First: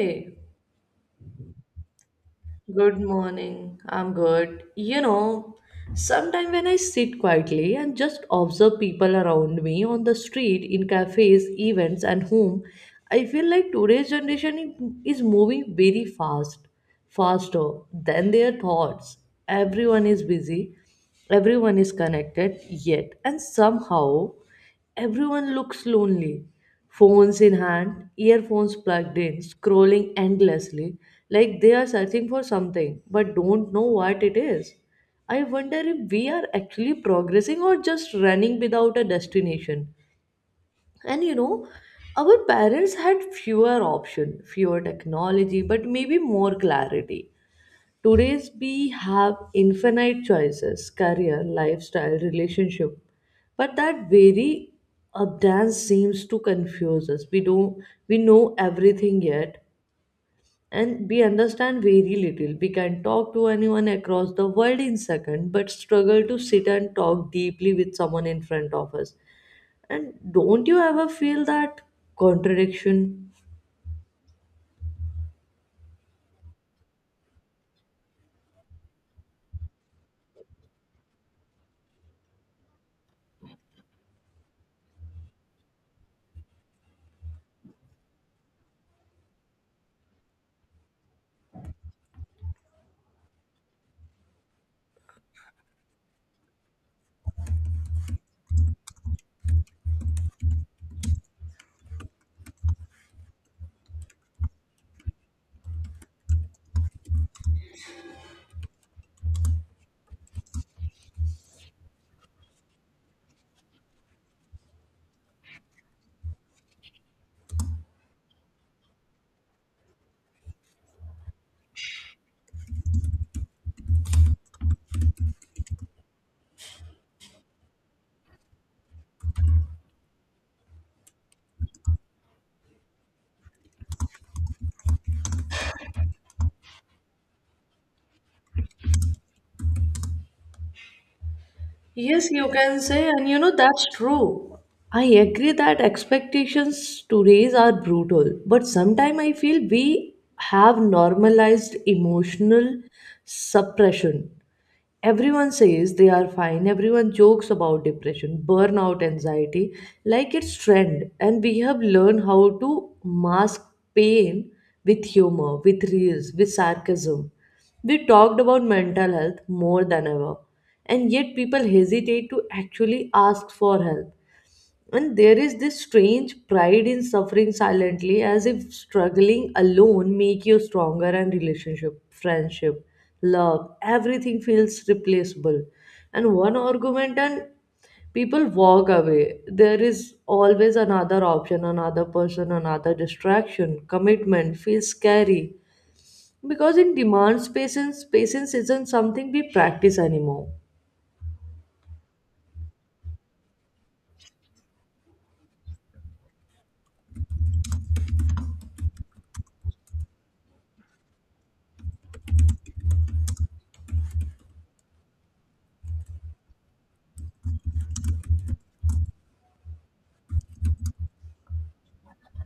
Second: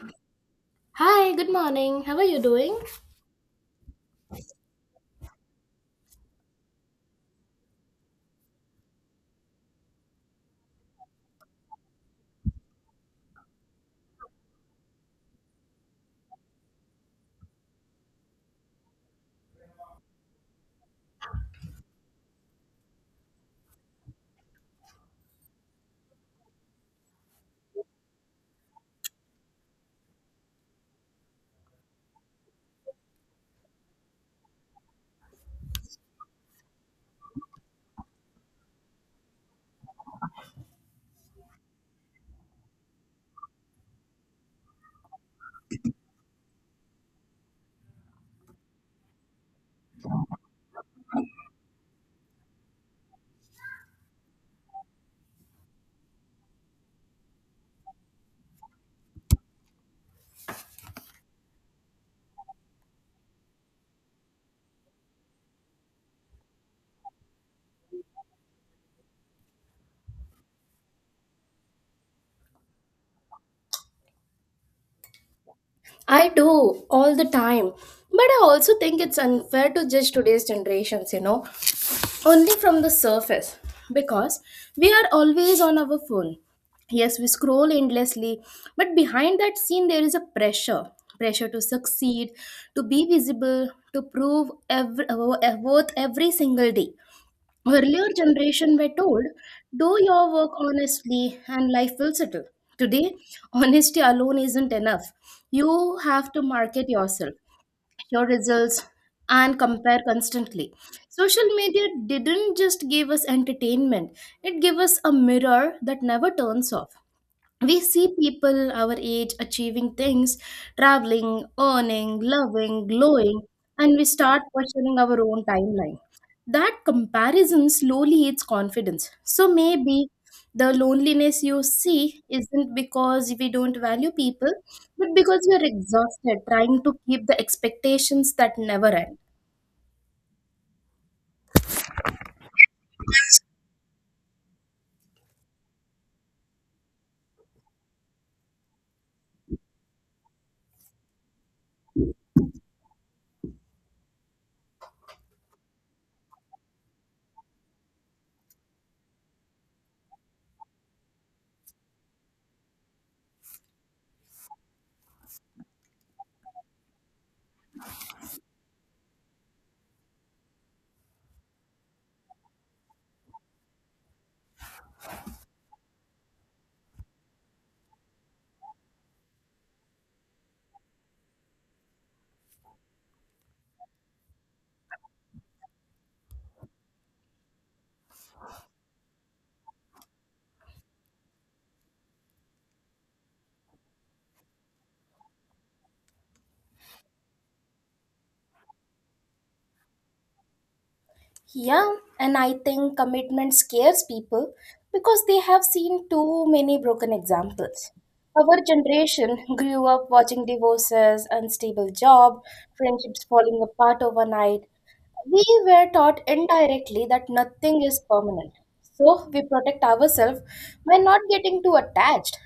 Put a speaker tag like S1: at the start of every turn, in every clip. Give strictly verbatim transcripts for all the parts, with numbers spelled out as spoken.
S1: Hey,
S2: Hi, good morning. How are you doing?
S1: good morning. I'm good. You know, sometimes when I sit quietly and just observe people around me on the street, in cafes, events, and home, I feel like today's generation i- is moving very fast, faster than their thoughts. Everyone is busy, everyone is connected, yet, and somehow everyone looks lonely, phones in hand, earphones plugged in, scrolling endlessly, like they are searching for something but don't know what it is. I wonder if we are actually progressing or just running without a destination. And you know, our parents had fewer options, fewer technology, but maybe more clarity. Today's we have infinite choices, career, lifestyle, relationship, but that very abundance seems to confuse us. We don't we know everything yet, and we understand very little. We can talk to anyone across the world in second, but struggle to sit and talk deeply with someone in front of us. And don't you ever feel that contradiction?
S2: I do all the time. But I also think it's unfair to judge today's generations, you know, only from the surface because we are always on our phone. Yes, we scroll endlessly, but behind that scene, there is a pressure pressure to succeed, to be visible, to prove every, worth every single day. Earlier generation were told, do your work honestly and life will settle. Today, honesty alone isn't enough. You have to market yourself, your results, and compare constantly. Social media didn't just give us entertainment, it gave us a mirror that never turns off. We see people our age achieving things, traveling, earning, loving, glowing, and we start questioning our own timeline that comparison slowly eats confidence. So maybe the loneliness you see isn't because we don't value people, but because we are exhausted trying to keep the expectations that never end.
S1: Yes, you can say, and you know that's true. I agree that expectations today are brutal, but sometimes I feel we have normalized emotional suppression. Everyone says they are fine. Everyone jokes about depression, burnout, anxiety, like it's trend. And we have learned how to mask pain with humor, with reels, with sarcasm. We talked about mental health more than ever. And yet people hesitate to actually ask for help. And there is this strange pride in suffering silently, as if struggling alone make you stronger and relationship, friendship, love, everything feels replaceable. And one argument and people walk away. There is always another option, another person, another distraction. Commitment feels scary. Because in demands patience, patience isn't something we practice anymore.
S2: Yeah, and I think commitment scares people because they have seen too many broken examples. Our generation grew up watching divorces, unstable job, friendships falling apart overnight. We were taught indirectly that nothing is permanent. So we protect ourselves by not getting too attached.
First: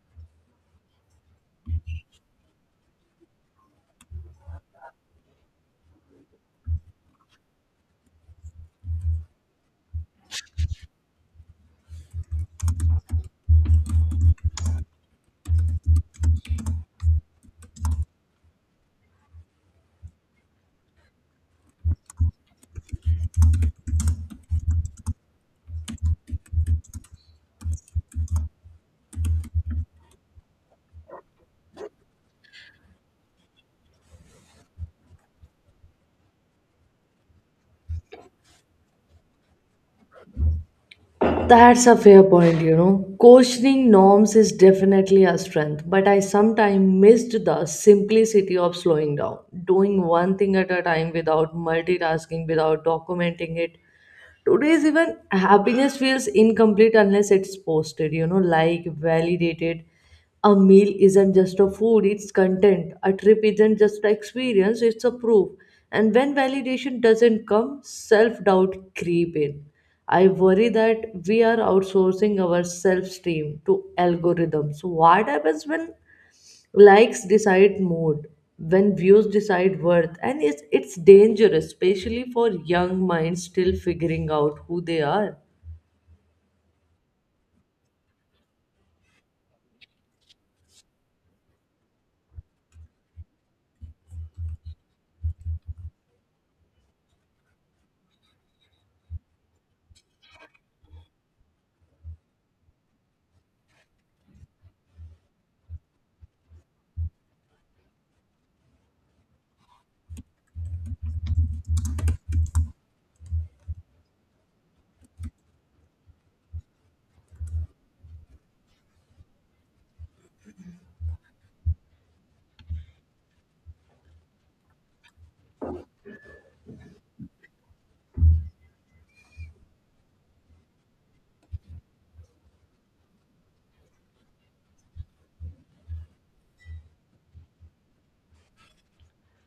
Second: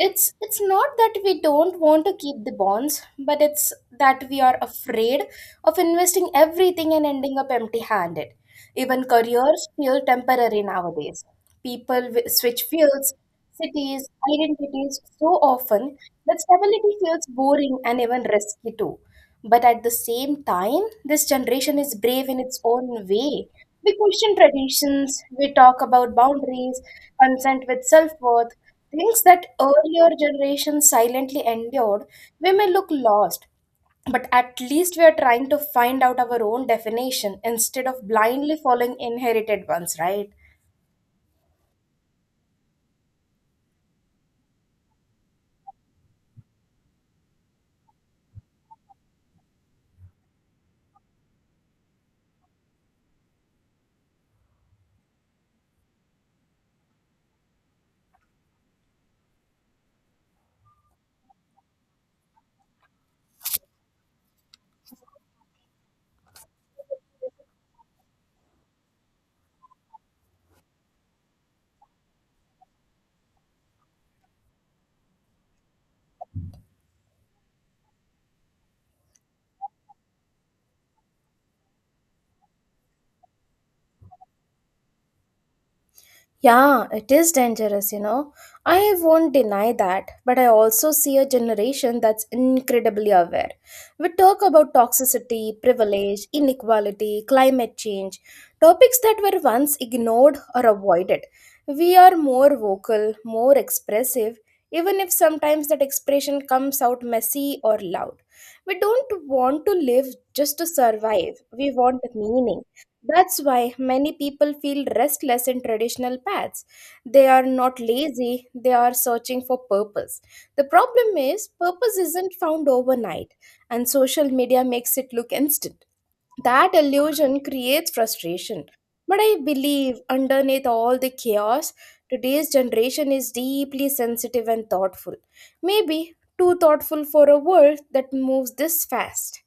S2: It's it's not that we don't want to keep the bonds, but it's that we are afraid of investing everything and ending up empty-handed. Even careers feel temporary nowadays. People wi- switch fields, cities, identities so often that stability feels boring and even risky too. But at the same time, this generation is brave in its own way. We question traditions, we talk about boundaries, consent with self worth, things that earlier generations silently endured. We may look lost, but at least we are trying to find out our own definition instead of blindly following inherited ones, right?
S1: That's a fair point, you know. Questioning norms is definitely a strength, but I sometimes missed the simplicity of slowing down, doing one thing at a time without multitasking, without documenting it. Today's even happiness feels incomplete unless it's posted, you know, like validated. A meal isn't just a food, it's content. A trip isn't just an experience, it's a proof. And when validation doesn't come, self doubt creep in. I worry that we are outsourcing our self esteem to algorithms. What happens when likes decide mood, when views decide worth? And it's, it's dangerous, especially for young minds still figuring out who they are.
S2: Yeah, it is dangerous, you know. I won't deny that, but I also see a generation that's incredibly aware. We talk about toxicity, privilege, inequality, climate change, topics that were once ignored or avoided. We are more vocal, more expressive, even if sometimes that expression comes out messy or loud. We don't want to live just to survive, we want meaning. That's why many people feel restless in traditional paths. They are not lazy, they are searching for purpose. The problem is, purpose isn't found overnight, and social media makes it look instant. That illusion creates frustration. But I believe, underneath all the chaos, today's generation is deeply sensitive and thoughtful. Maybe too thoughtful for a world that moves this fast.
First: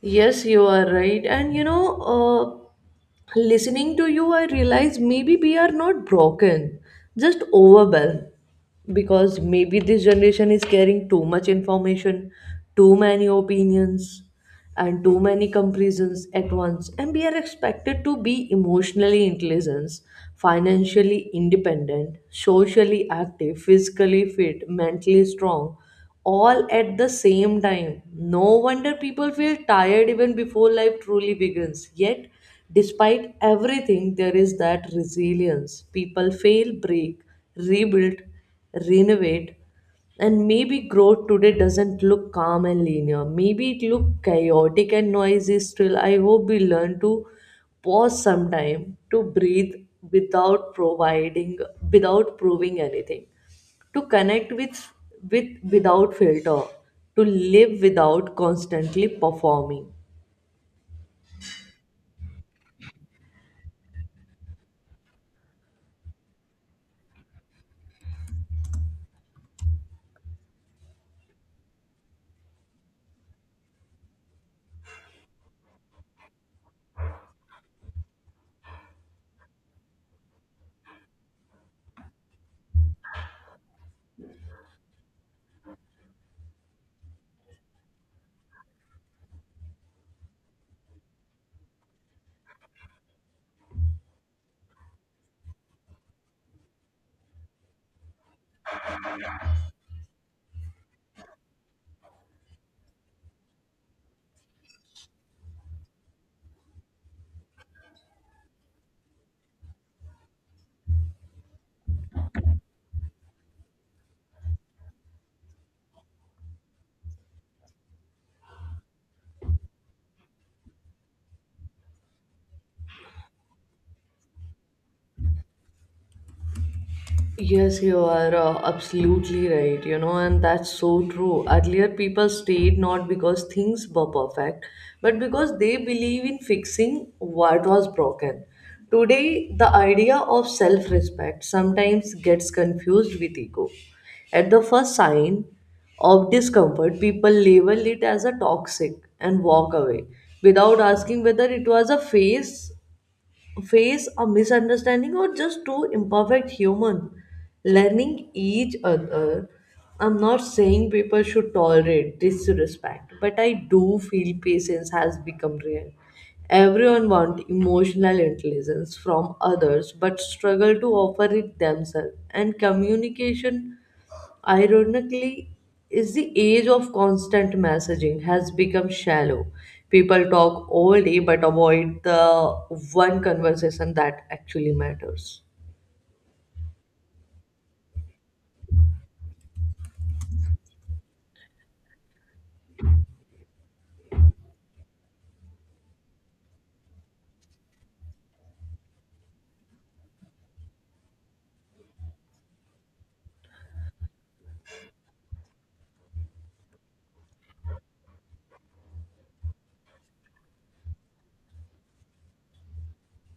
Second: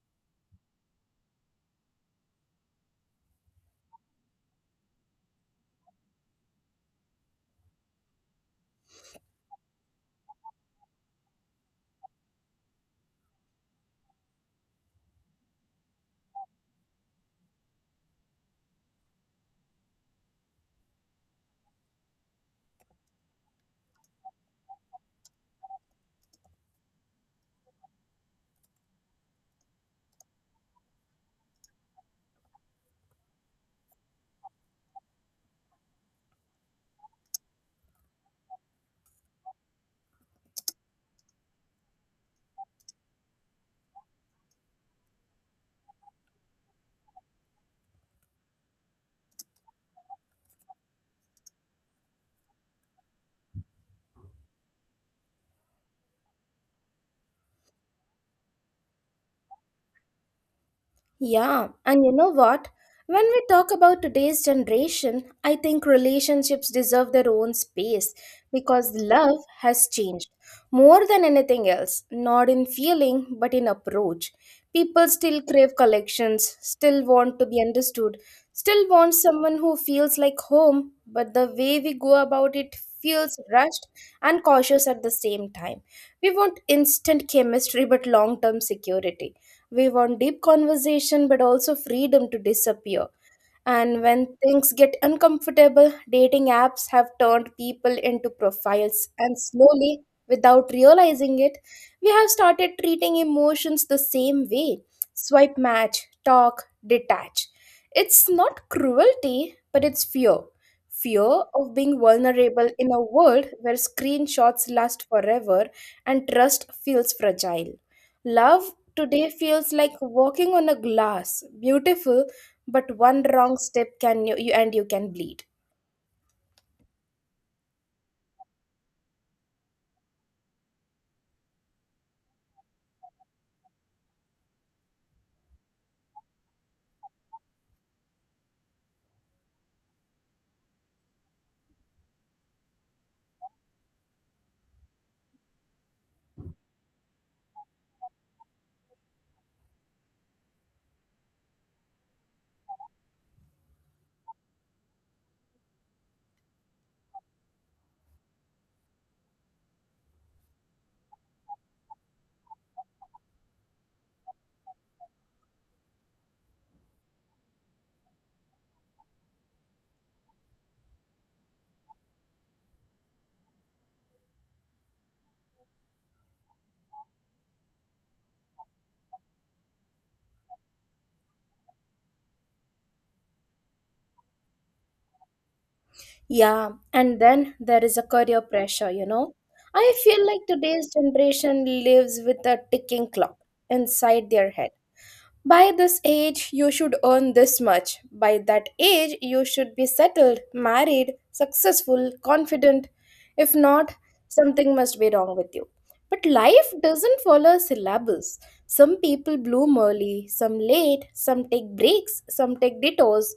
S1: Yes, you are right. And you know, uh, listening to you, I realize maybe we are not broken, just overwhelmed. Because maybe this generation is carrying too much information, too many opinions, and too many comparisons at once. And we are expected to be emotionally intelligent, financially independent, socially active, physically fit, mentally strong all at the same time. No wonder people feel tired even before life truly begins. Yet, despite everything, there is that resilience. People fail, break, rebuild, renovate, and maybe growth today doesn't look calm and linear. Maybe it look chaotic and noisy still. I hope we learn to pause sometime to breathe without providing without proving anything to connect with with without filter to live without constantly performing.
S2: Yeah, and you know what? When we talk about today's generation, I think relationships deserve their own space because love has changed more than anything else, not in feeling but in approach. People still crave collections, still want to be understood, still want someone who feels like home, but the way we go about it feels rushed and cautious at the same time. We want instant chemistry but long term security. We want deep conversation but also freedom to disappear. And when things get uncomfortable, dating apps have turned people into profiles. And slowly, without realizing it, we have started treating emotions the same way: swipe, match, talk, detach. It's not cruelty, but it's fear. Fear of being vulnerable in a world where screenshots last forever and trust feels fragile. Love today feels like walking on a glass, beautiful but one wrong step can you, you and you can bleed.
S1: Yes, you are uh, absolutely right, you know, and that's so true. Earlier, people stayed not because things were perfect, but because they believe in fixing what was broken. Today, the idea of self respect sometimes gets confused with ego. At the first sign of discomfort, people label it as a toxic and walk away without asking whether it was a phase face a misunderstanding or just two imperfect human learning each other. I'm not saying people should tolerate disrespect, but I do feel patience has become rare. Everyone wants emotional intelligence from others but struggle to offer it themselves. And communication, ironically, is the age of constant messaging has become shallow. People talk all day but avoid the one conversation that actually matters.
S2: Yeah, and then there is a career pressure, you know i feel like today's generation lives with a ticking clock inside their head. By this age you should earn this much, by that age you should be settled, married, successful, confident. If not, something must be wrong with you. But life doesn't follow a syllabus. Some people bloom early, some late, some take breaks, some take detours.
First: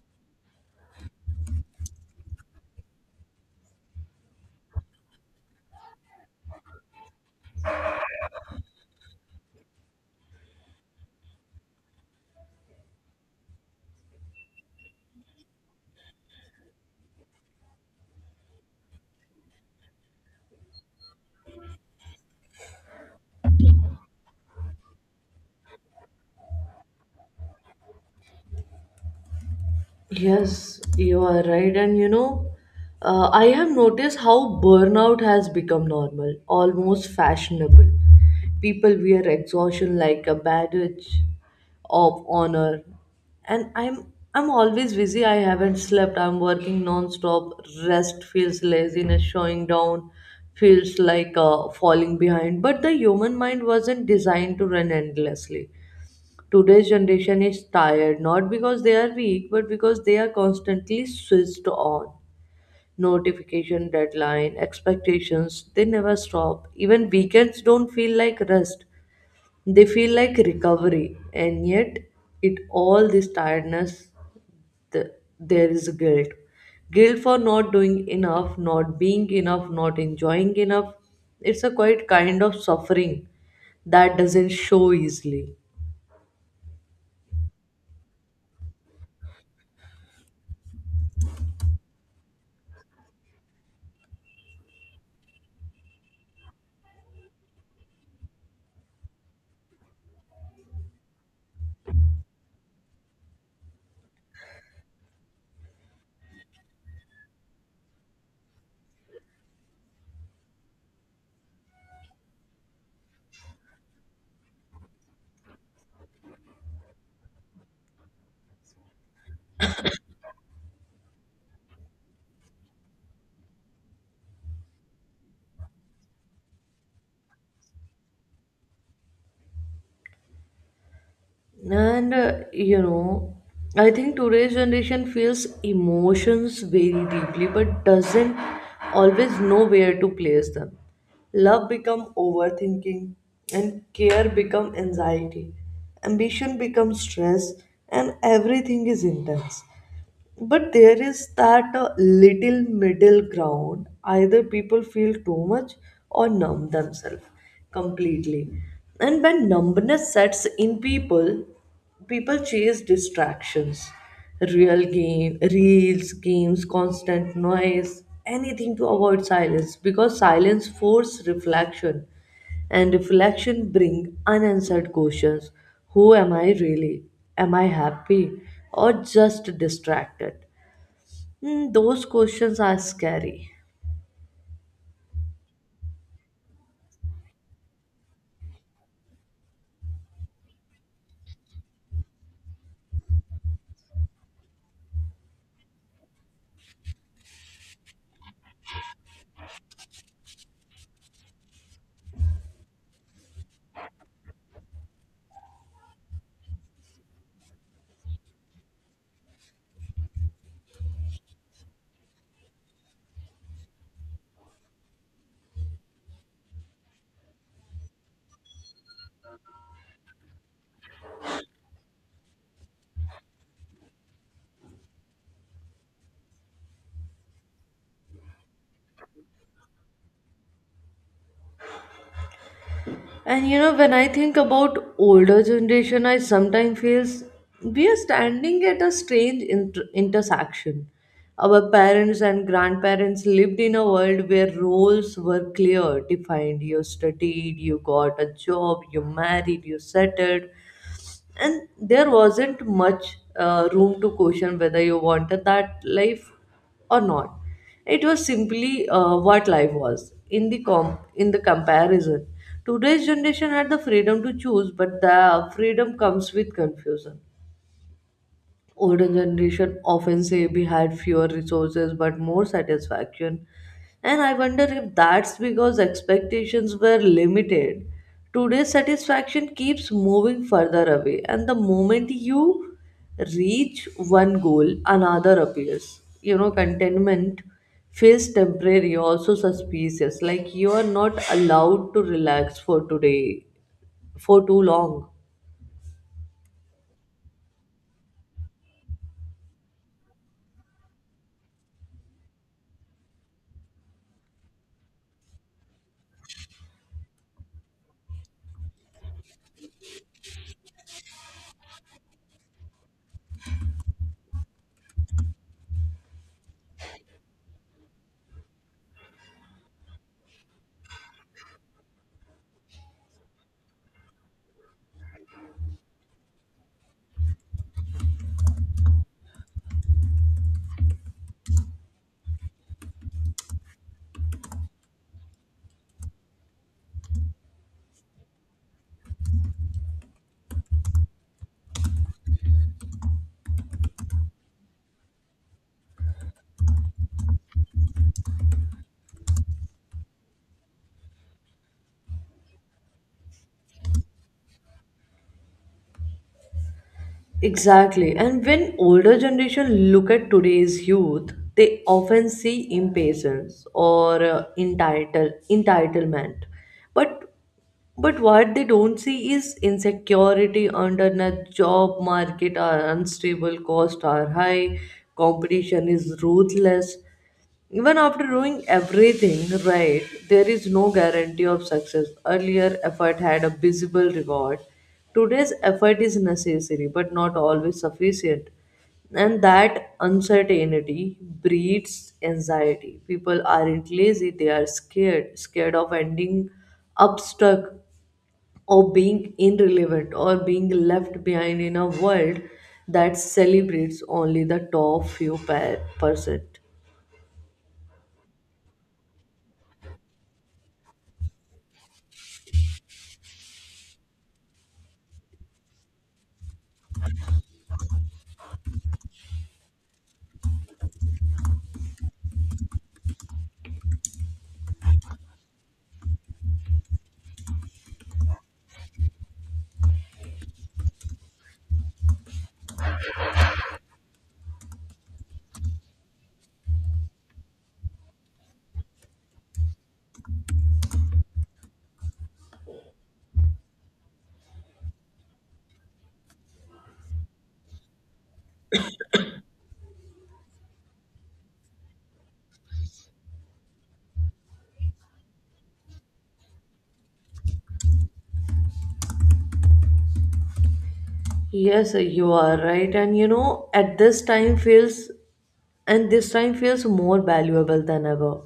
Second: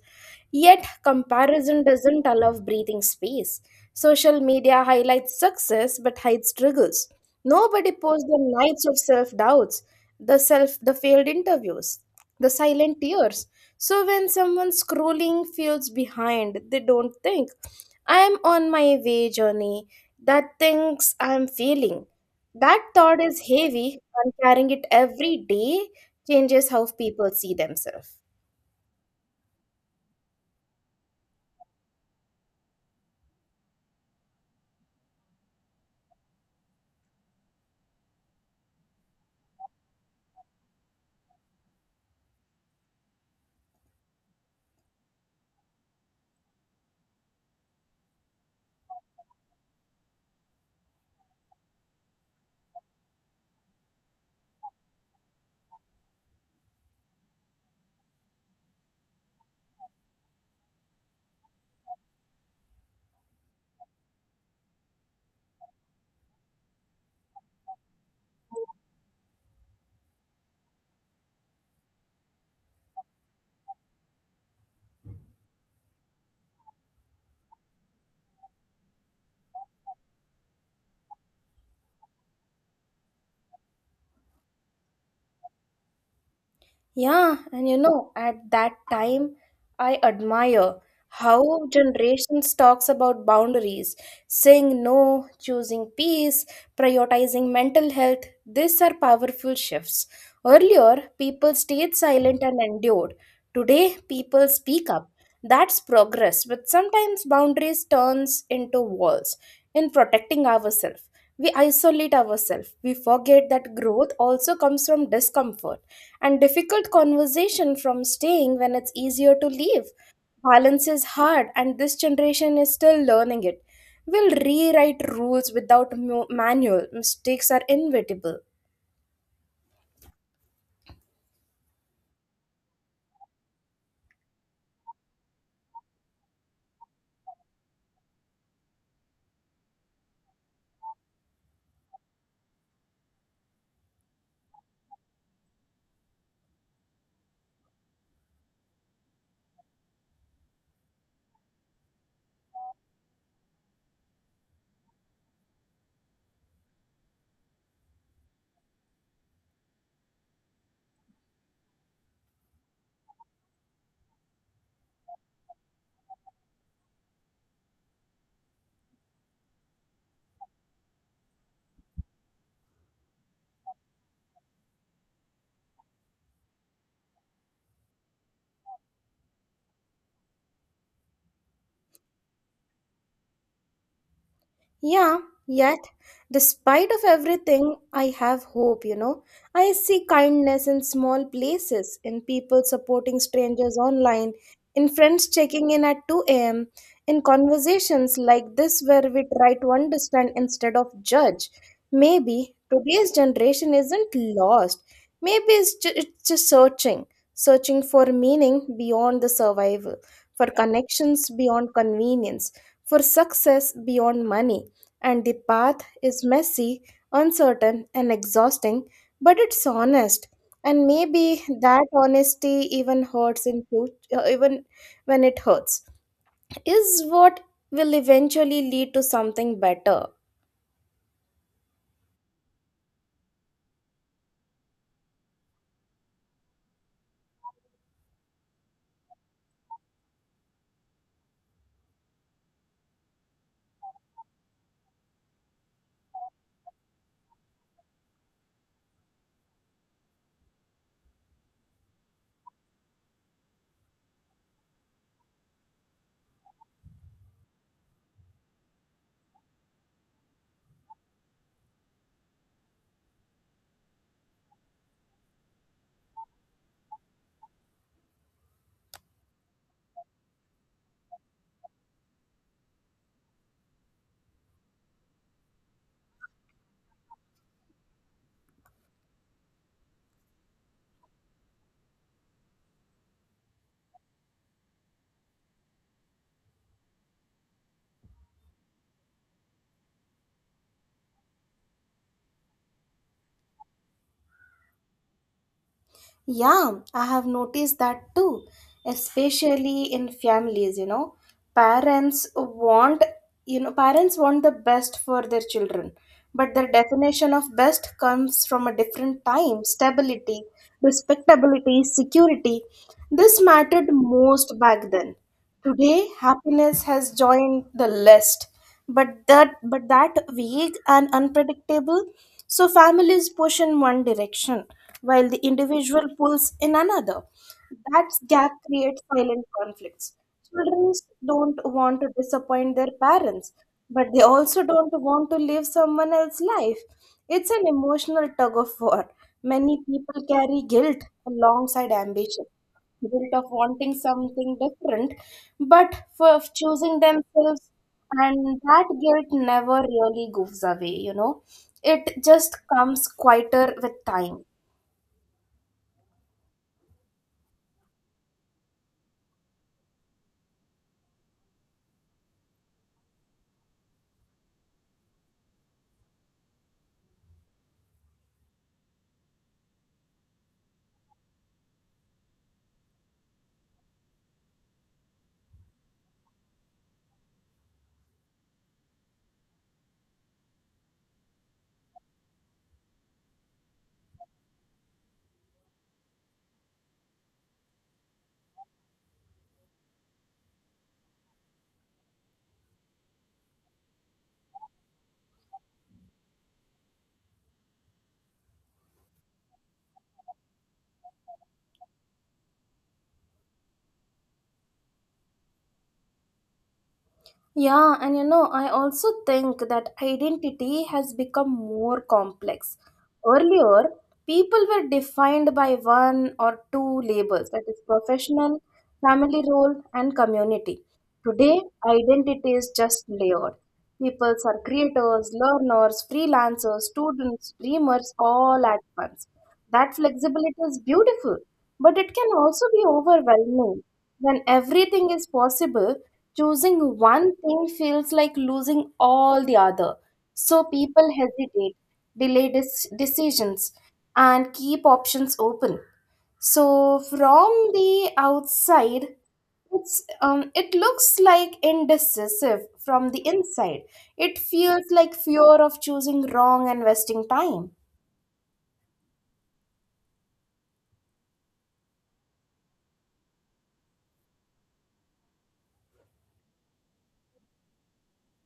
S2: Yet, comparison doesn't allow breathing space. Social media highlights success but hides struggles. Nobody posts the nights of self doubts, the self the failed interviews, the silent tears. So when someone scrolling feels behind, they don't think, I am on my way journey. That thinks I am failing. That thought is heavy, and carrying it every day changes how people see themselves.
S1: Yes, you are right. And you know, uh, I have noticed how burnout has become normal, almost fashionable. People wear exhaustion like a badge of honor. And I'm I'm always busy. I haven't slept. I'm working non-stop. Rest feels laziness. Showing down feels like uh, falling behind. But the human mind wasn't designed to run endlessly. Today's generation is tired not because they are weak, but because they are constantly switched on. Notification, deadline, expectations, they never stop. Even weekends don't feel like rest, they feel like recovery. And yet, it all this tiredness, th- there is guilt. Guilt for not doing enough, not being enough, not enjoying enough. It's a quite kind of suffering that doesn't show easily.
S2: Yeah, and you know, at that time, I admire how generations talks about boundaries, saying no, choosing peace, prioritizing mental health. These are powerful shifts. Earlier, people stayed silent and endured. Today, people speak up. That's progress, but sometimes boundaries turns into walls. In protecting ourselves, we isolate ourselves. We forget that growth also comes from discomfort and difficult conversation from staying when it's easier to leave. Balance is hard, and this generation is still learning it. We'll rewrite rules without mu- manual. Mistakes are inevitable.
S1: And uh, you know, I think today's generation feels emotions very deeply but doesn't always know where to place them. Love become overthinking and care become anxiety. Ambition becomes stress and everything is intense. But there is that uh, little middle ground. Either people feel too much or numb themselves completely. And when numbness sets in people, people chase distractions, real game, reels, games, constant noise, anything to avoid silence because silence forces reflection and reflection bring unanswered questions. Who am I really? Am I happy or just distracted? Hmm, those questions are scary.
S2: Yeah, yet, despite of everything, I have hope, you know. I see kindness in small places, in people supporting strangers online, in friends checking in at two a m, in conversations like this where we try to understand instead of judge. Maybe today's generation isn't lost. Maybe it's, ju- it's just searching, searching for meaning beyond the survival, for connections beyond convenience for success beyond money. And the path is messy, uncertain, and exhausting, but it's honest. And maybe that honesty even hurts in future, even when it hurts, is what will eventually lead to something better.
S1: And you know when I think about older generation I sometimes feels we are standing at a strange inter- intersection. Our parents and grandparents lived in a world where roles were clear defined. You studied, you got a job, you married, you settled. And there wasn't much uh, room to question whether you wanted that life or not. It was simply uh, what life was in the com in the comparison. Today's generation had the freedom to choose, but the freedom comes with confusion. Older generation often say we had fewer resources but more satisfaction. And I wonder if that's because expectations were limited. Today's satisfaction keeps moving further away, and the moment you reach one goal, another appears. You know, contentment feels temporary, also suspicious, like you are not allowed to relax for today, for too long.
S2: Yeah, I have noticed that too, especially in families, you know. Parents want, you know, parents want the best for their children, but their definition of best comes from a different time, stability, respectability, security. This mattered most back then. Today, happiness has joined the list, but that but that vague and unpredictable, so families push in one direction while the individual pulls in another. That gap creates silent conflicts. Children don't want to disappoint their parents, but they also don't want to live someone else's life. It's an emotional tug of war. Many people carry guilt alongside ambition guilt of wanting something different, but for of choosing themselves, and that guilt never really goes away, you know. It just comes quieter with time.
S1: Exactly. And when older generation look at today's youth, they often see impatience or uh, entitle entitlement. But but what they don't see is insecurity under the job market are unstable, costs are high, competition is ruthless. Even after doing everything right, there is no guarantee of success. Earlier effort had a visible reward. Today's effort is necessary but not always sufficient. And that uncertainty breeds anxiety. People aren't lazy, they are scared, scared of ending up stuck or being irrelevant or being left behind in a world that celebrates only the top few per- percent.
S2: Yeah, and you know, I also think that identity has become more complex. Earlier, people were defined by one or two labels that is, professional, family role, and community. Today, identity is just layered. People are creators, learners, freelancers, students, dreamers, all at once. That flexibility is beautiful, but it can also be overwhelming. When everything is possible, choosing one thing feels like losing all the other. So people hesitate, delay dis- decisions, and keep options open. So, from the outside, it's, um, it looks like indecisive from the inside. It feels like fear of choosing wrong and wasting time.
S1: Yes, you are right. And you know, at this time feels and this time feels more valuable than ever.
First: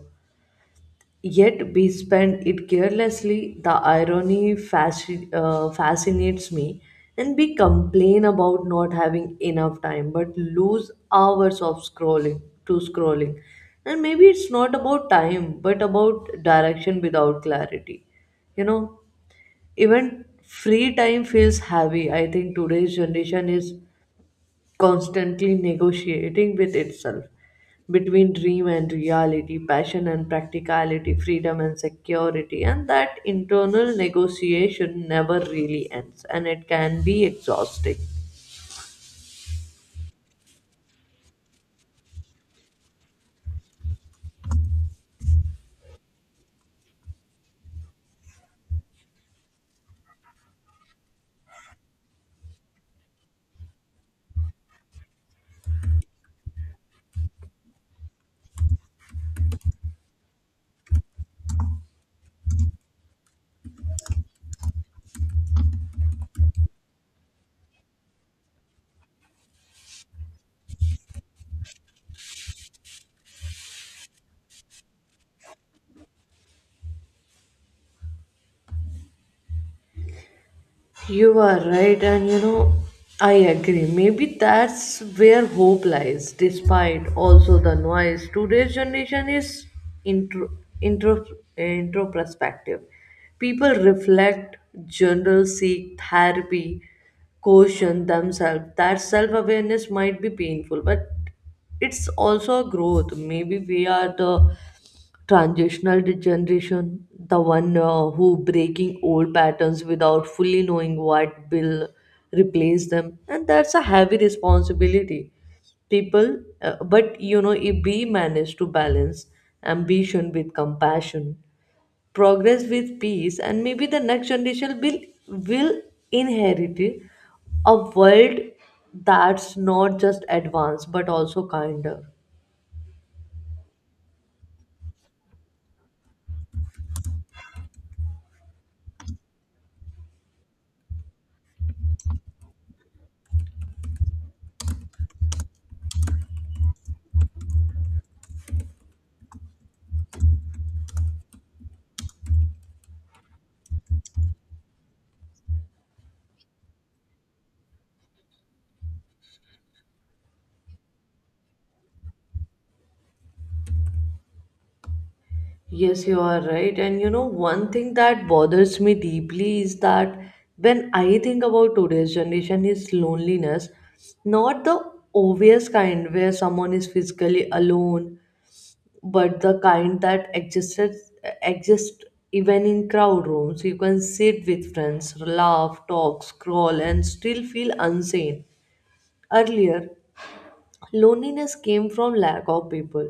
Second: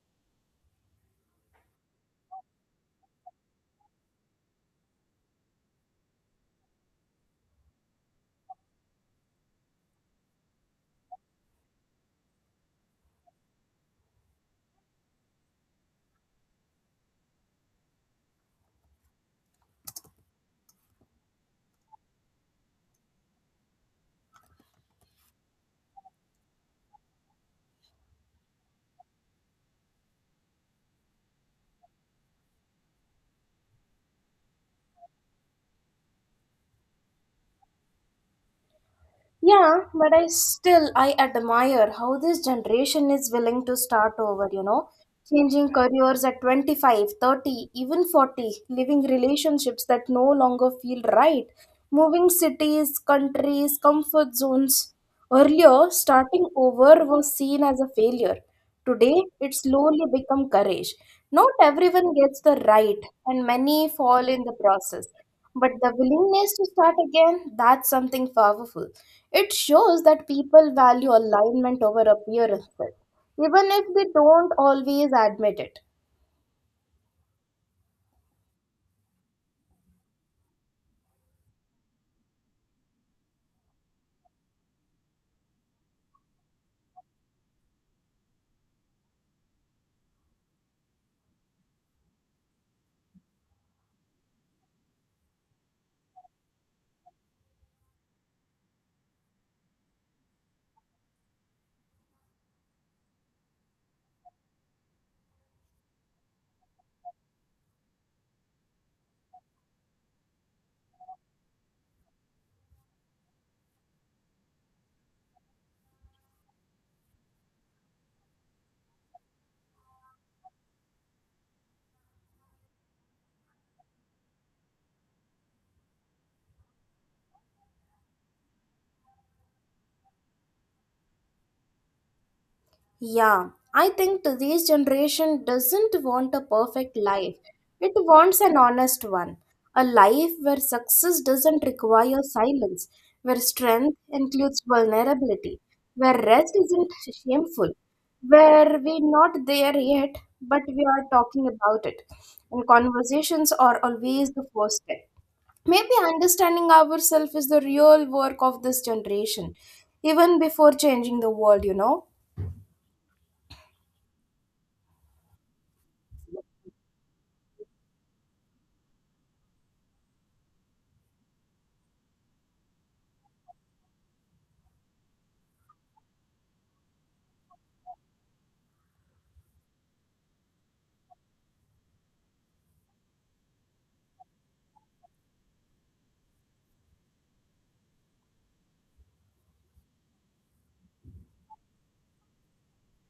S1: Yet we spend it carelessly. The irony fasci- uh, fascinates me. And we complain about not having enough time, but lose hours of scrolling to scrolling. And maybe it's not about time, but about direction without clarity you know Even free time feels heavy. I think today's generation is constantly negotiating with itself between dream and reality, passion and practicality, freedom and security, and that internal negotiation never really ends and it can be exhausting.
S2: Yeah, but I still I admire how this generation is willing to start over, you know, changing careers at twenty five, thirty, even forty, living relationships that no longer feel right, moving cities, countries, comfort zones. Earlier, starting over was seen as a failure. Today, it slowly become courage. Not everyone gets the right, and many fall in the process. But the willingness to start again, that's something powerful. It shows that people value alignment over appearances, even if they don't always admit it.
S1: You are right, and you know, I agree. Maybe that's where hope lies, despite also the noise. Today's generation is intro, intro, introspective. People reflect, journal, seek therapy, caution themselves. That self awareness might be painful, but it's also a growth. Maybe we are the transitional generation, the one uh, who breaking old patterns without fully knowing what will replace them, and that's a heavy responsibility. People, uh, but you know, if we manage to balance ambition with compassion, progress with peace, and maybe the next generation will will inherit a world that's not just advanced but also kinder.
S2: Yeah, I think today's generation doesn't want a perfect life. It wants an honest one. A life where success doesn't require silence, where strength includes vulnerability, where rest isn't shameful, where we're not there yet, but we are talking about it. And conversations are always the first step. Maybe understanding ourselves is the real work of this generation, even before changing the world, you know.
S1: Yes, you are right. And you know, one thing that bothers me deeply is that when I think about today's generation is loneliness, not the obvious kind where someone is physically alone, but the kind that existed exists even in crowd rooms. You can sit with friends, laugh, talk, scroll, and still feel unseen. Earlier, loneliness came from lack of people.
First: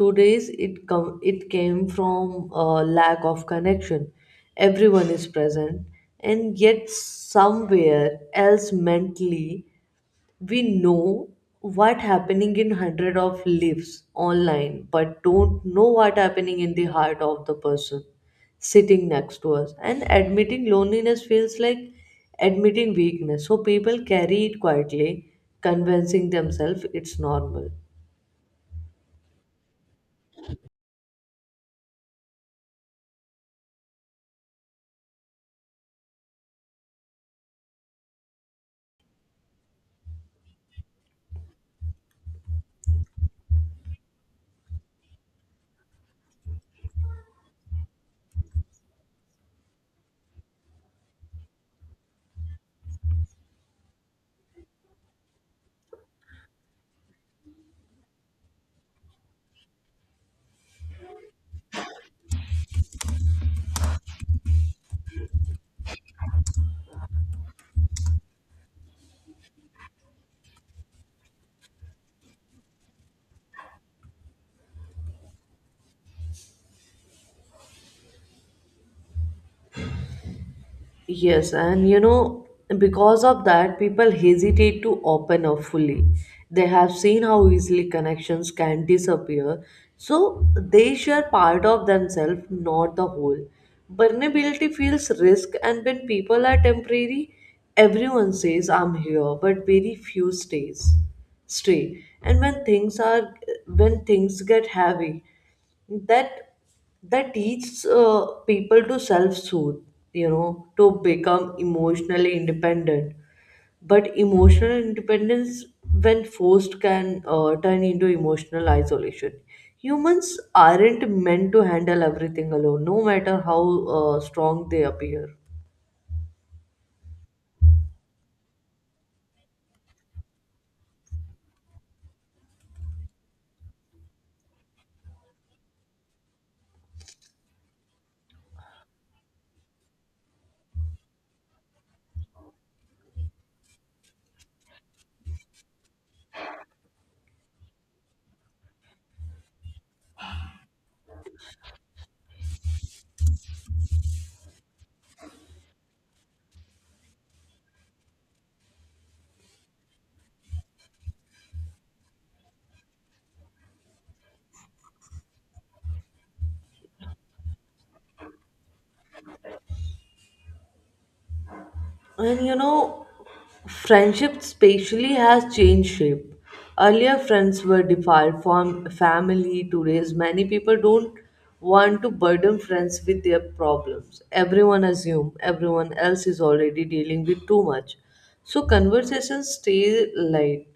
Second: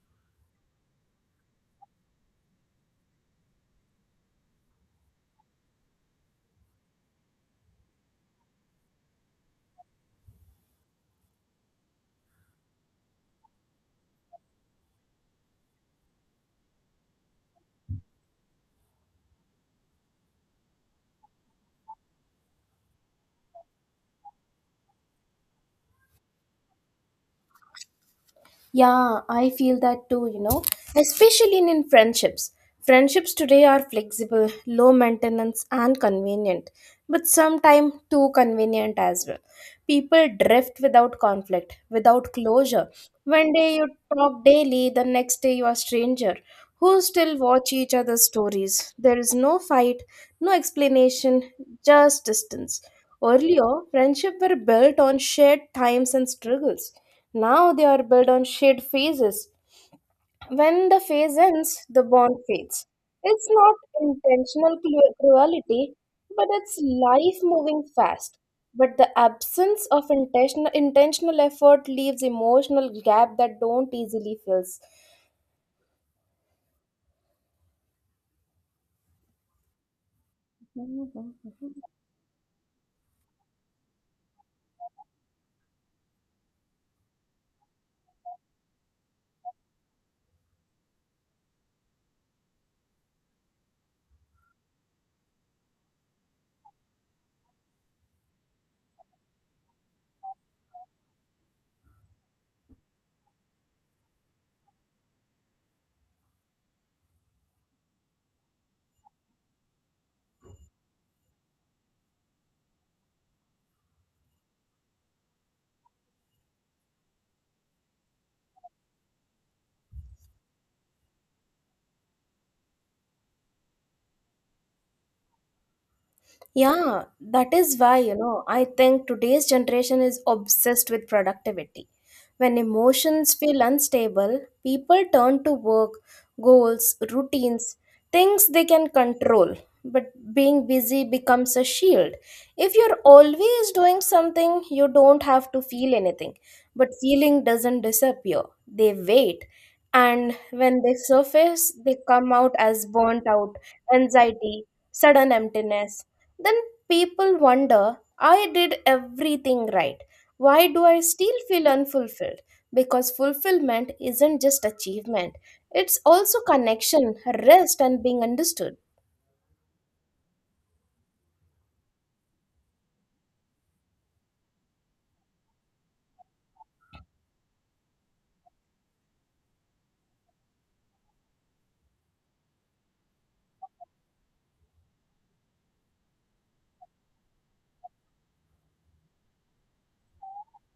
S1: Today's it come it came from uh, lack of connection. Everyone is present and yet somewhere else mentally. We know what happening in hundred of lives online but don't know what happening in the heart of the person sitting next to us. And admitting loneliness feels like admitting weakness, so people carry it quietly, convincing themselves it's normal.
S2: Yeah, I feel that too, you know, especially in, in friendships. Friendships today are flexible, low maintenance, and convenient, but sometimes too convenient as well. People drift without conflict, without closure. One day you talk daily, the next day you are stranger. Who still watch each other's stories? There is no fight, no explanation, just distance. Earlier, friendship were built on shared times and struggles. Now they are built on shared phases. When the phase ends, the bond fades. It's not intentional cru- cruelty, but it's life moving fast. But the absence of intentional, intentional effort leaves emotional gap that don't easily fills.
S1: Yes, and you know, because of that, people hesitate to open up fully. They have seen how easily connections can disappear, so they share part of themselves, not the whole. Vulnerability feels risk, and when people are temporary, everyone says, I'm here, but very few stays. Stay. And when things are when things get heavy, that that teaches uh, people to self-soothe you know to become emotionally independent. But emotional independence when forced can uh, turn into emotional isolation. Humans aren't meant to handle everything alone no matter how uh, strong they appear.
S2: Yeah, that is why, you know, I think today's generation is obsessed with productivity. When emotions feel unstable, people turn to work, goals, routines, things they can control. But being busy becomes a shield. If you're always doing something, you don't have to feel anything. But feeling doesn't disappear, they wait. And when they surface, they come out as burnt out, anxiety, sudden emptiness then people wonder, I did everything right. Why do I still feel unfulfilled? Because fulfillment isn't just achievement, it's also connection, rest, and being understood.
S1: And you know, friendship spatially has changed shape. Earlier, friends were defined from family. Today's many people don't want to burden friends with their problems. Everyone assume everyone else is already dealing with too much. So conversations stay light.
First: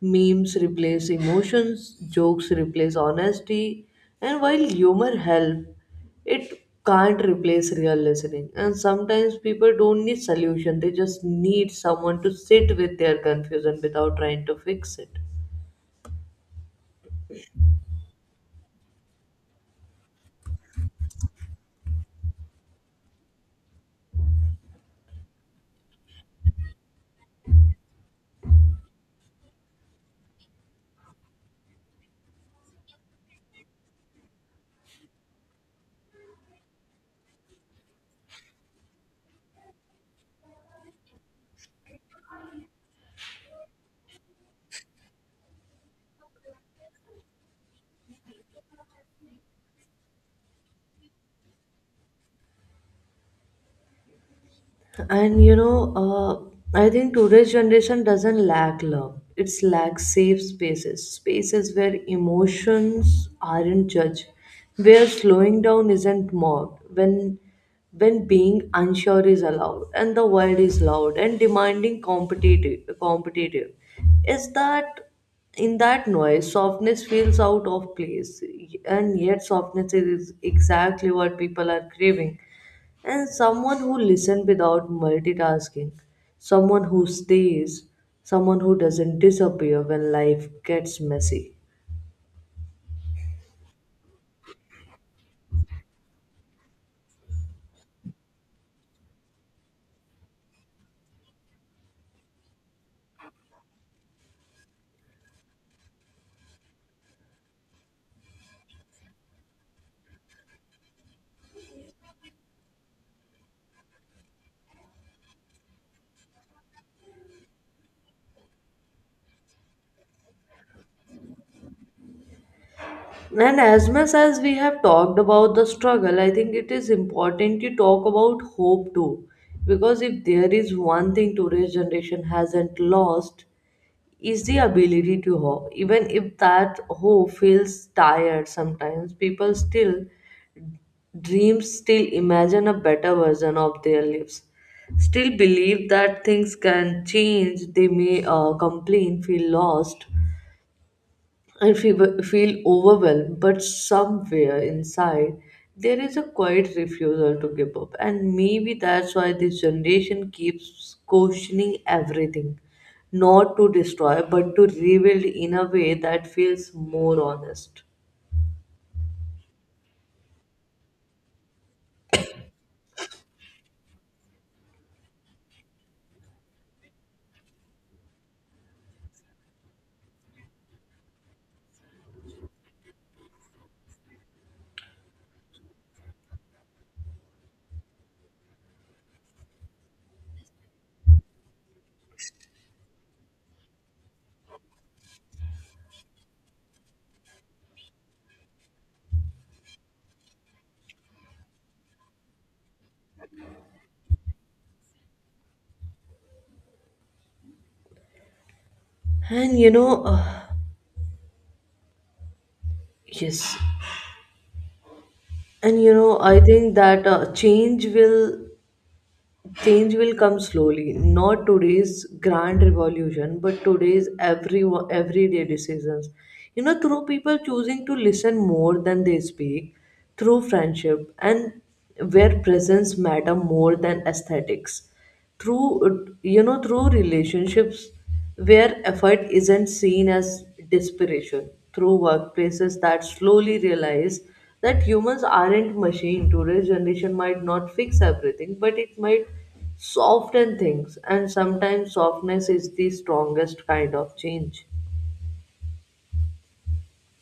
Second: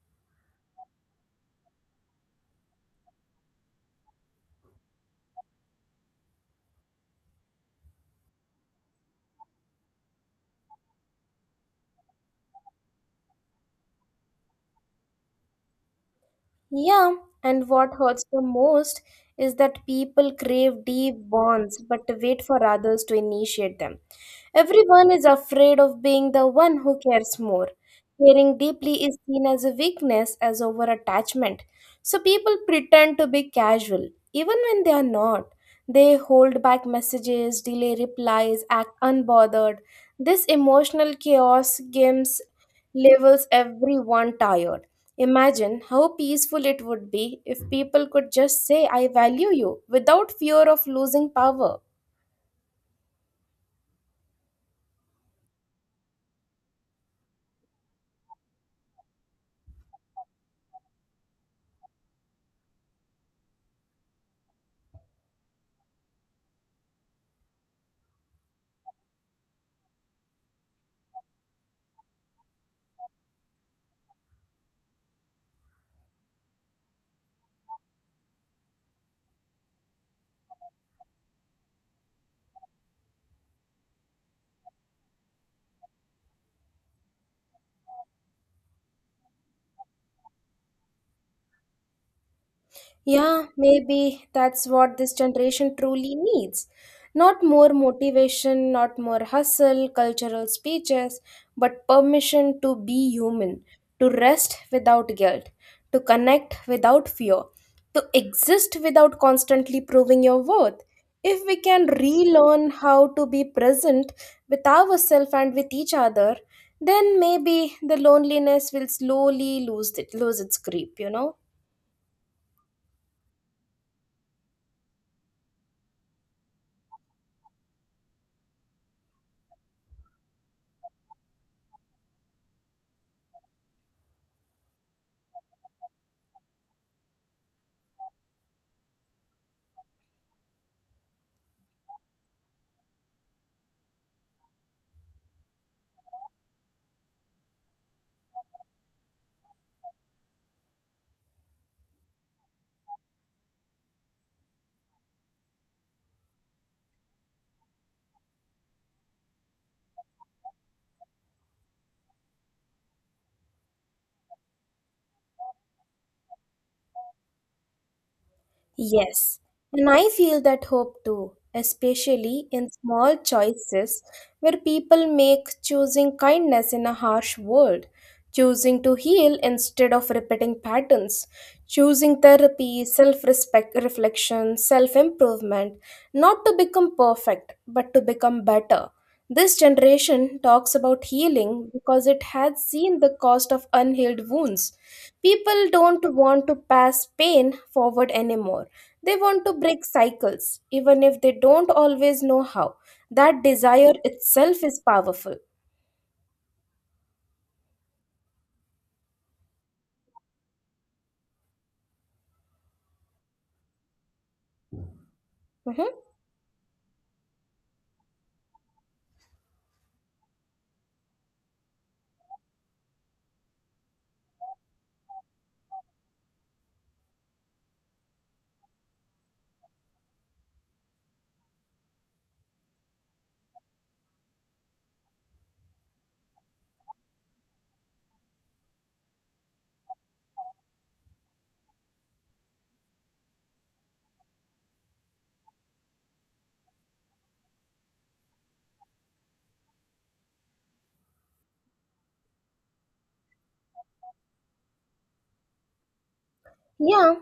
S1: Memes replace emotions, jokes replace honesty, and while humor help, it can't replace real listening. And sometimes people don't need solution; they just need someone to sit with their confusion without trying to fix it.
S2: Yeah, and what hurts the most is that people crave deep bonds but wait for others to initiate them. Everyone is afraid of being the one who cares more. Caring deeply is seen as a weakness, as over attachment. So people pretend to be casual, even when they are not. They hold back messages, delay replies, act unbothered. This emotional chaos gives levels everyone tired. Imagine how peaceful it would be if people could just say, I value you without fear of losing power.
S1: And you know, uh, I think today's generation doesn't lack love. It's lack safe spaces, spaces where emotions aren't judged, where slowing down isn't mocked, when when being unsure is allowed, and the world is loud and demanding competitive. Competitive is that in that noise, softness feels out of place, and yet softness is exactly what people are craving and someone who listens without multitasking, someone who stays, someone who doesn't disappear when life gets messy.
S2: Yeah, maybe that's what this generation truly needs. Not more motivation, not more hustle, cultural speeches, but permission to be human, to rest without guilt, to connect without fear, to exist without constantly proving your worth. If we can relearn how to be present with ourselves and with each other, then maybe the loneliness will slowly lose it, lose its grip, you know?
S1: And as much as we have talked about the struggle, I think it is important to talk about hope too. Because if there is one thing today's generation hasn't lost, is the ability to hope. Even if that hope feels tired sometimes, people still dreams still imagine a better version of their lives, still believe that things can change. They may uh, complain, feel lost, and feel, feel overwhelmed, but somewhere inside, there is a quiet refusal to give up. And maybe that's why this generation keeps questioning everything. Not to destroy, but to rebuild in a way that feels more honest.
S2: Yes, and I feel that hope too, especially in small choices where people make choosing kindness in a harsh world, choosing to heal instead of repeating patterns, choosing therapy, self respect, reflection, self improvement, not to become perfect, but to become better. This generation talks about healing because it had seen the cost of unhealed wounds. People don't want to pass pain forward anymore. They want to break cycles, even if they don't always know how. That desire itself is powerful.
S1: And you know, uh, yes, and
S2: Mhm.
S1: you know, I think that uh, change will change will come slowly. Not today's grand revolution, but today's every everyday decisions. You know, through people choosing to listen more than they speak, through friendship, and where presence matter more than aesthetics, through uh, you know through relationships where effort isn't seen as desperation, through workplaces that slowly realize that humans aren't machine. Today's generation might not fix everything, but it might soften things, and sometimes softness is the strongest kind of change.
S2: Yeah.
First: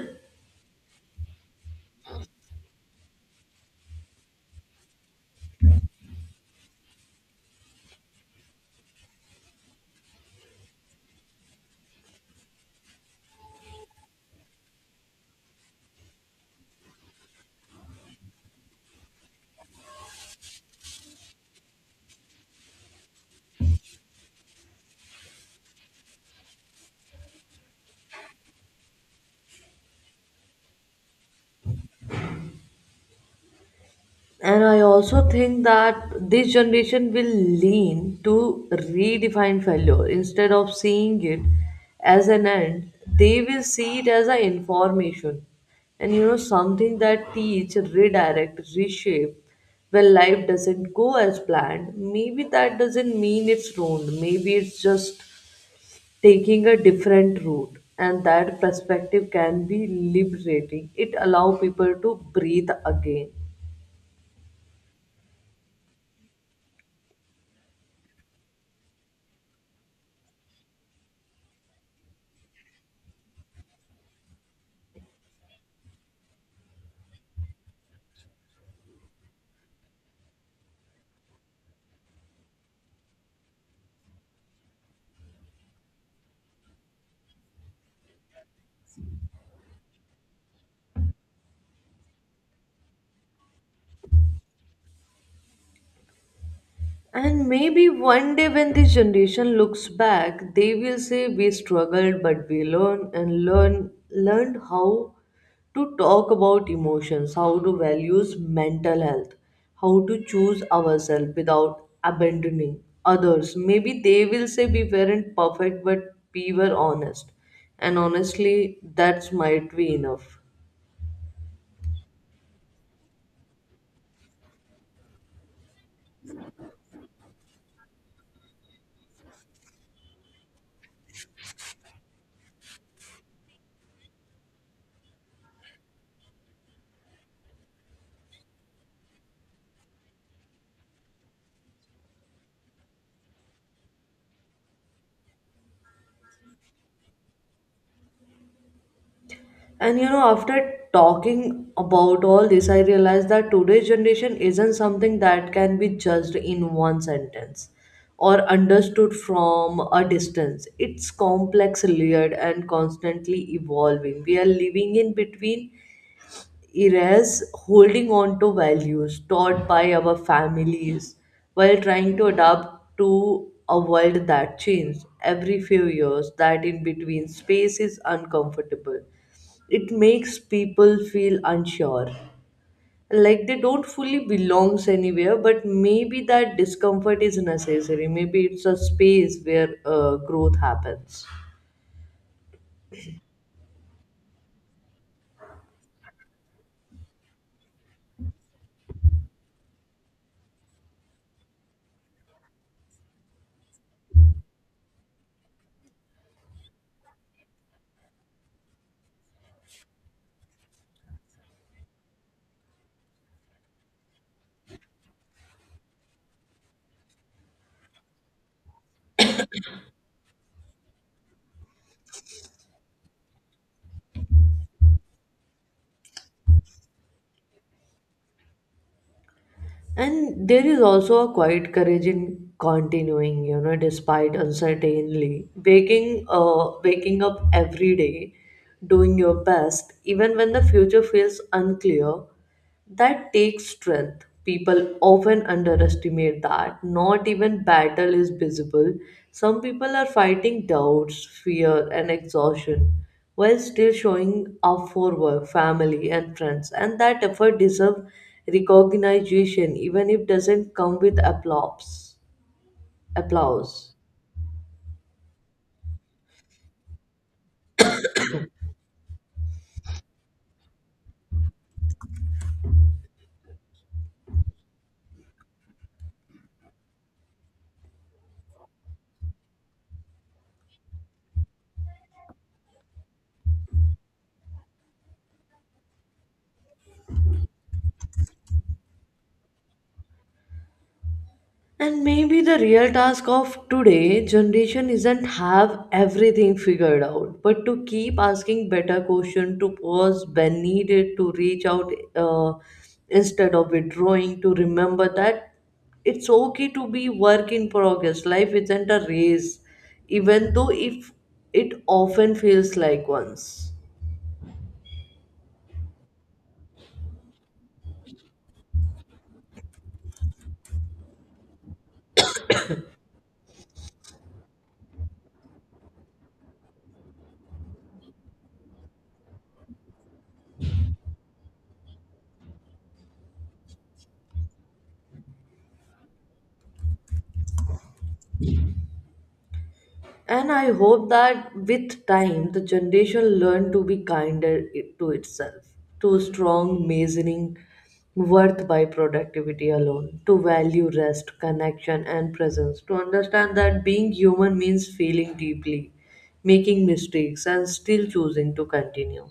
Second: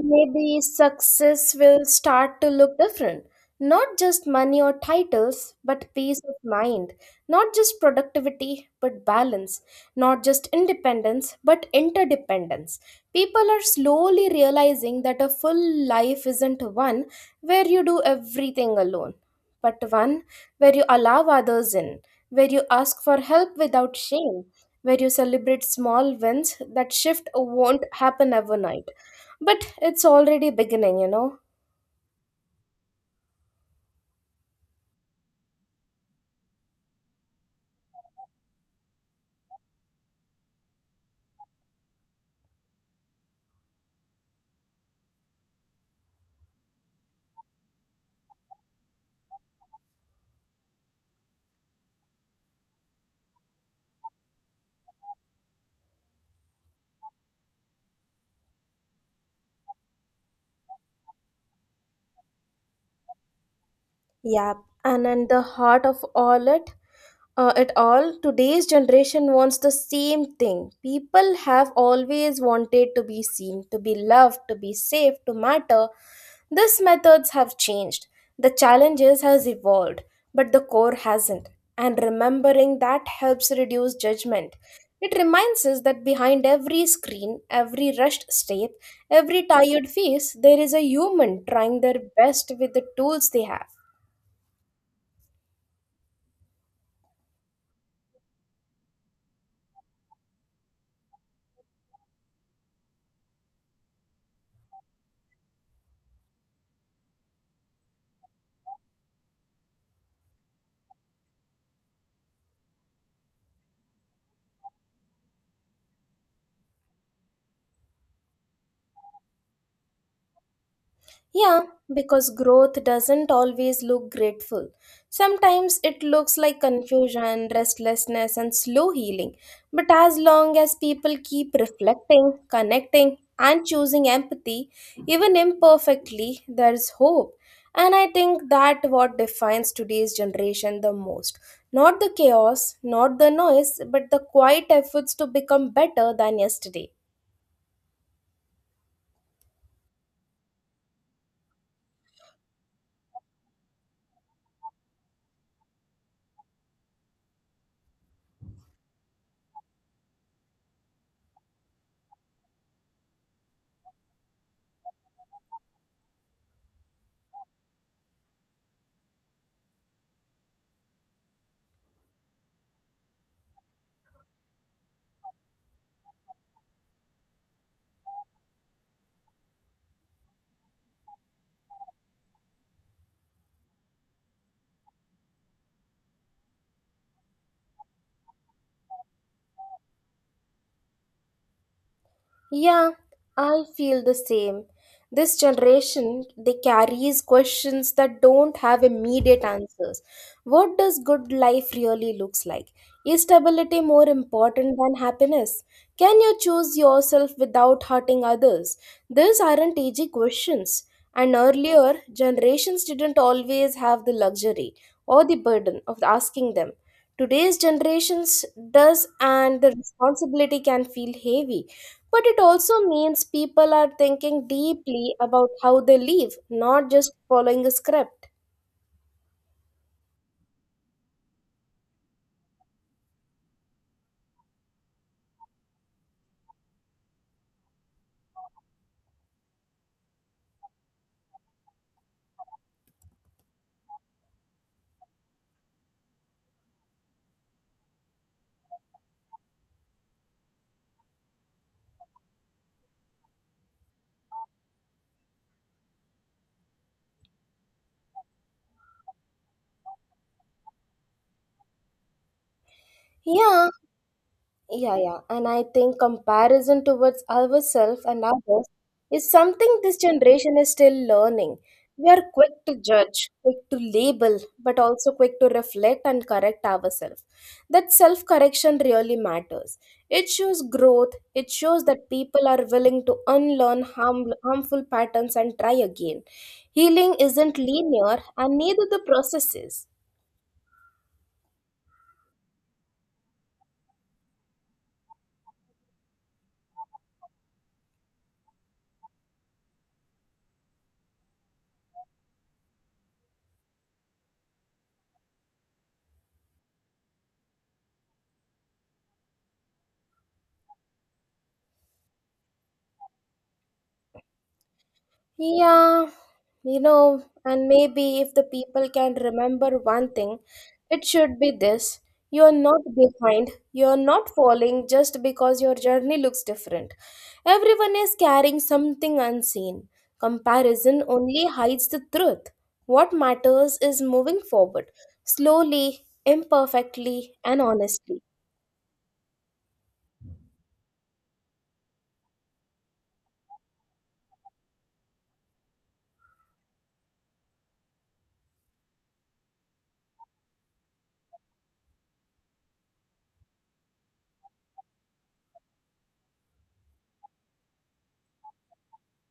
S2: Maybe success will start to look different. Not just money or titles, but peace of mind. Not just productivity, but balance. Not just independence, but interdependence. People are slowly realizing that a full life isn't one where you do everything alone, but one where you allow others in, where you ask for help without shame, where you celebrate small wins that shift won't happen overnight but it's already beginning, you know?
S1: And I also think that this generation will lean to redefine failure instead of seeing it as an end. They will see it as an information, and you know something that teach, redirect, reshape. When life doesn't go as planned, maybe that doesn't mean it's ruined. Maybe it's just taking a different route, and that perspective can be liberating. It allow people to breathe again.
S2: Yep, and at the heart of all it, uh, it all, today's generation wants the same thing. People have always wanted to be seen, to be loved, to be safe, to matter. These methods have changed. The challenges has evolved, but the core hasn't. And remembering that helps reduce judgment. It reminds us that behind every screen, every rushed step, every tired face, there is a human trying their best with the tools they have.
S1: And maybe one day when this generation looks back, they will say we struggled but we learned and learn learned how to talk about emotions, how to values mental health, how to choose ourselves without abandoning others. Maybe they will say we weren't perfect but we were honest. And honestly, that's might be enough.
S2: Yeah, because growth doesn't always look grateful. Sometimes it looks like confusion, restlessness, and slow healing. But as long as people keep reflecting, connecting, and choosing empathy, even imperfectly, there is hope. And I think that what defines today's generation the most. Not the chaos, not the noise, but the quiet efforts to become better than yesterday.
S1: And you know, after talking about all this, I realized that today's generation isn't something that can be judged in one sentence or understood from a distance. It's complex, layered, and constantly evolving. We are living in between eras, holding on to values taught by our families while trying to adapt to a world that changes every few years. That in between space is uncomfortable. It makes people feel unsure, like they don't fully belongs anywhere, but maybe that discomfort is necessary. Maybe it's a space where uh, growth happens.
S2: Yeah, I feel the same. This generation, they carries questions that don't have immediate answers. What does good life really looks like? Is stability more important than happiness? Can you choose yourself without hurting others? These aren't easy questions. And earlier, generations didn't always have the luxury or the burden of asking them. Today's generations does, and the responsibility can feel heavy, but it also means people are thinking deeply about how they live, not just following a script.
S1: And there is also a quiet courage in continuing, you know, despite uncertainty. Waking, uh, waking up every day, doing your best, even when the future feels unclear, that takes strength. People often underestimate that. Not even battle is visible. Some people are fighting doubts, fear, and exhaustion while still showing up for work, family, and friends. And that effort deserves recognition, even if doesn't come with applause.
S2: Yeah,
S1: Applause.
S2: Yeah, yeah. And I think comparison towards ourselves and others is something this generation is still learning. We are quick to judge, quick to label, but also quick to reflect and correct ourselves. That self correction really matters. It shows growth, it shows that people are willing to unlearn harm, harmful patterns and try again. Healing isn't linear, and neither the process is.
S1: And maybe the real task of today generation isn't have everything figured out, but to keep asking better question, to pause when needed, to reach out uh, instead of withdrawing, to remember that it's okay to be work in progress. Life isn't a race, even though if it often feels like one's.
S2: Yeah, you know, and maybe if the people can remember one thing, it should be this. You're not behind, you're not falling just because your journey looks different. Everyone is carrying something unseen. Comparison only hides the truth. What matters is moving forward, slowly, imperfectly, and honestly.
S1: And I hope that with time, the generation learn to be kinder it- to itself, to strong measuring worth by productivity alone, to value rest, connection, and presence, to understand that being human means feeling deeply, making mistakes, and still choosing to continue.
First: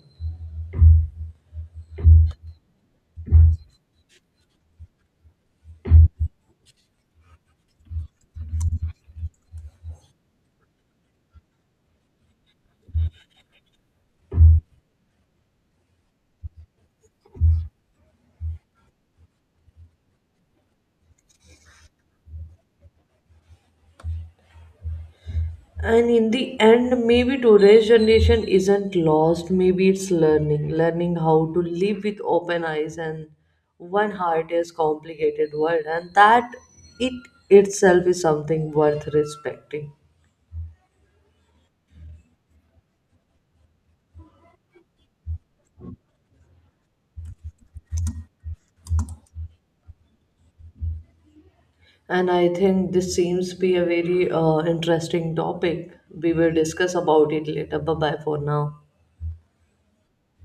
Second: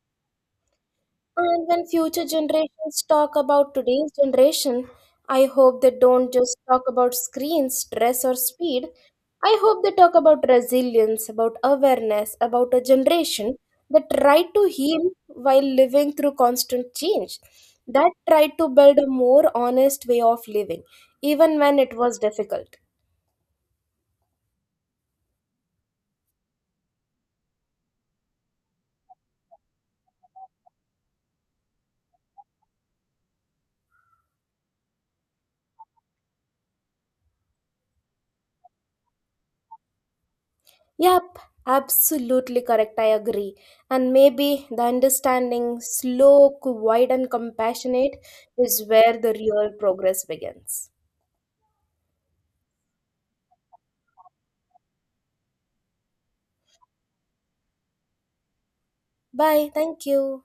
S2: And when future generations talk about today's generation, I hope they don't just talk about screens, stress, or speed. I hope they talk about resilience, about awareness, about a generation that tried to heal while living through constant change, that tried to build a more honest way of living, even when it was difficult.
S1: And in the end, maybe today's generation isn't lost. Maybe it's learning, learning how to live with open eyes and one heart is complicated world, and that it itself is something worth respecting.
S2: Yep, absolutely correct. I agree. And maybe the understanding, slow, quiet, and compassionate is where the real progress begins.
S1: And I think this seems to be a very uh, interesting topic. We will discuss about it later. Bye bye for now.
S2: Bye. Thank you.